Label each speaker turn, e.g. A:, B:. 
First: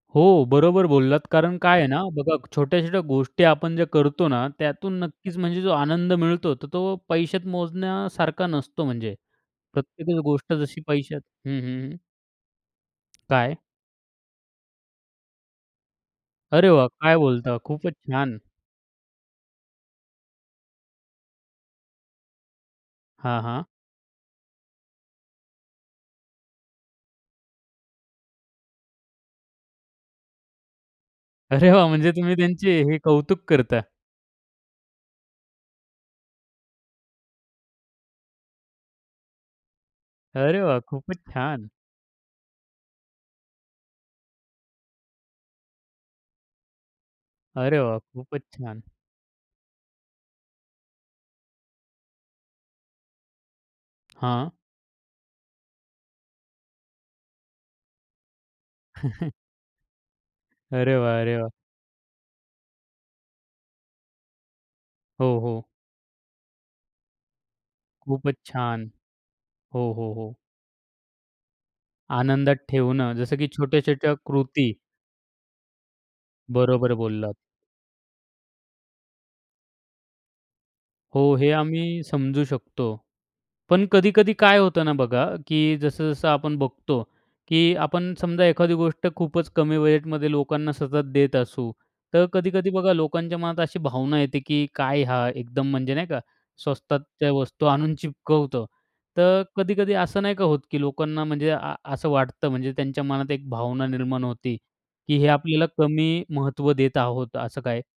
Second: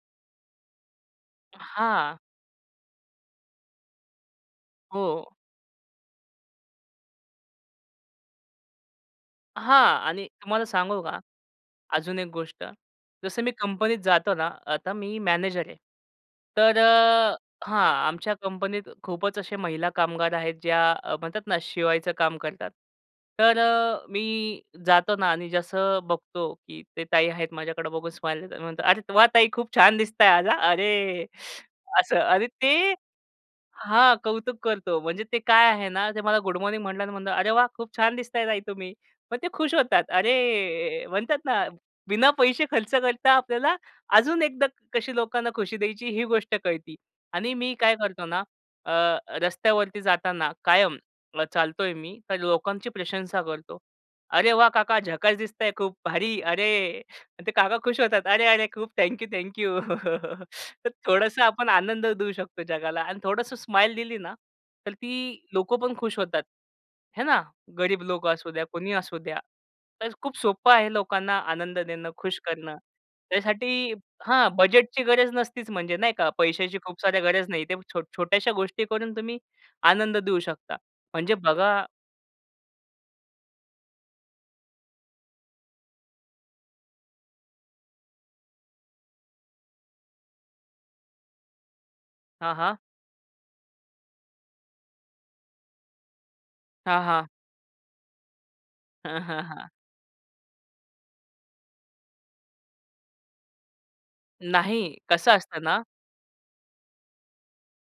A: हो, बरोबर बोललात कारण काय आहे ना
B: हां.
A: बघा, छोट्या-छोट्या गोष्टी आपण जे करतो ना त्यातून
B: हो.
A: नक्कीच म्हणजे जो आनंद मिळतो, तर तो पैशात मोजण्यासारखा नसतो म्हणजे,
B: हां
A: प्रत्येकच
B: आणि
A: गोष्ट
B: तुम्हाला
A: जशी
B: सांगू का,
A: पैशात हं, हं.
B: अजून एक गोष्ट. जसं मी
A: काय?
B: कंपनीत जातो ना, आता मी मॅनेजर आहे
A: अरे
B: तर
A: वाह! काय
B: अ
A: बोलता
B: हां,
A: खूपच
B: आमच्या
A: छान.
B: कंपनीत खूपच अशा महिला कामगार आहेत ज्या अ, म्हणतात ना शिवायचं काम करतात.
A: हां,
B: तर
A: हां.
B: अ, मी जातो ना आणि जसं अ, बघतो की त्या ताई आहेत, माझ्याकडं बघून स्माईल देतात. मी म्हणतो, "अरे वा! ताई, खूप छान दिसत आज हा," अ, अरे
A: अरे वाह! म्हणजे
B: असं,
A: तुम्ही
B: अरे
A: त्यांचे
B: ते
A: हे कौतुक करता?
B: हां, कौतुक करतो. म्हणजे ते काय आहे ना, त्या मला गुड मॉर्निंग म्हणाल्या आणि म्हणलं, "अरे वाह, खूप छान दिसताय ताई तुम्ही." मग त्या खुश होतात.
A: अरे वाह!
B: अरे!
A: खूपच
B: म्हणतात ना,
A: छान.
B: बिना पैसे खर्च करता आपल्याला अजून एकदा कशी लोकांना खुशी द्यायची ही गोष्ट कळते आणि मी
A: अरे
B: काय
A: वाह!
B: करतो
A: खूपच
B: ना,
A: छान.
B: अ, रस्त्यावरती जाताना कायम अ, चालतो आहे मी तर लोकांची प्रशंसा करतो. "अरे
A: हां.
B: वाह! काका झकास दिसताय खूप भारी, अरे!" ते काका खुश होतात. "अरे! अरे! खूप थँक यू-थँक यू. तर
A: अरे वाह, अरे
B: थोडंसं
A: वाह!
B: आपण आनंद देऊ शकतो जगाला आणि थोडंसं स्माईल दिली ना तर ती
A: हो, हो.
B: लोकं पण खुश होतात, आहे ना. गरीब लोक
A: खूपच
B: असू द्या,
A: छान!
B: कोणीही असू द्या,
A: हो,
B: तर
A: हो, हो.
B: खूप सोपं आहे लोकांना आनंद देणं, खुश
A: आनंदात
B: करणं.
A: ठेवणं, जसं की
B: त्यासाठी
A: छोट्या-छोट्या
B: हां,
A: कृती.
B: बजेटची गरज नसतीच म्हणजे नाही का. पैशाची
A: बरोबर
B: खूप साऱ्या
A: बोललात.
B: गरज नाही. ते छोट छोट्याशा गोष्टी करून तुम्ही आनंद देऊ शकता,
A: हो,
B: म्हणजे
A: हे
B: बघा
A: आम्ही समजू शकतो, पण कधी-कधी काय होतं ना, बघा की जसं-जसं आपण बघतो, की आपण समजा एखादी गोष्ट खूपच कमी बजेटमध्ये लोकांना सतत देत असू, तर
B: हां,
A: कधी-कधी
B: हां.
A: बघा लोकांच्या मनात अशी भावना येते की काय हा एकदम म्हणजे नाही का?
B: हां, हां.
A: स्वस्तातच्या वस्तू आणून चिपकवतो. तर कधी-कधी असं नाही का होत की लोकांना म्हणजे आ असं वाटतं, म्हणजे त्यांच्या मनात एक भावना निर्माण होते,
B: नाही,
A: की हे
B: कसं असतं
A: आपल्याला
B: ना
A: कमी महत्त्व देत आहोत, असं काय?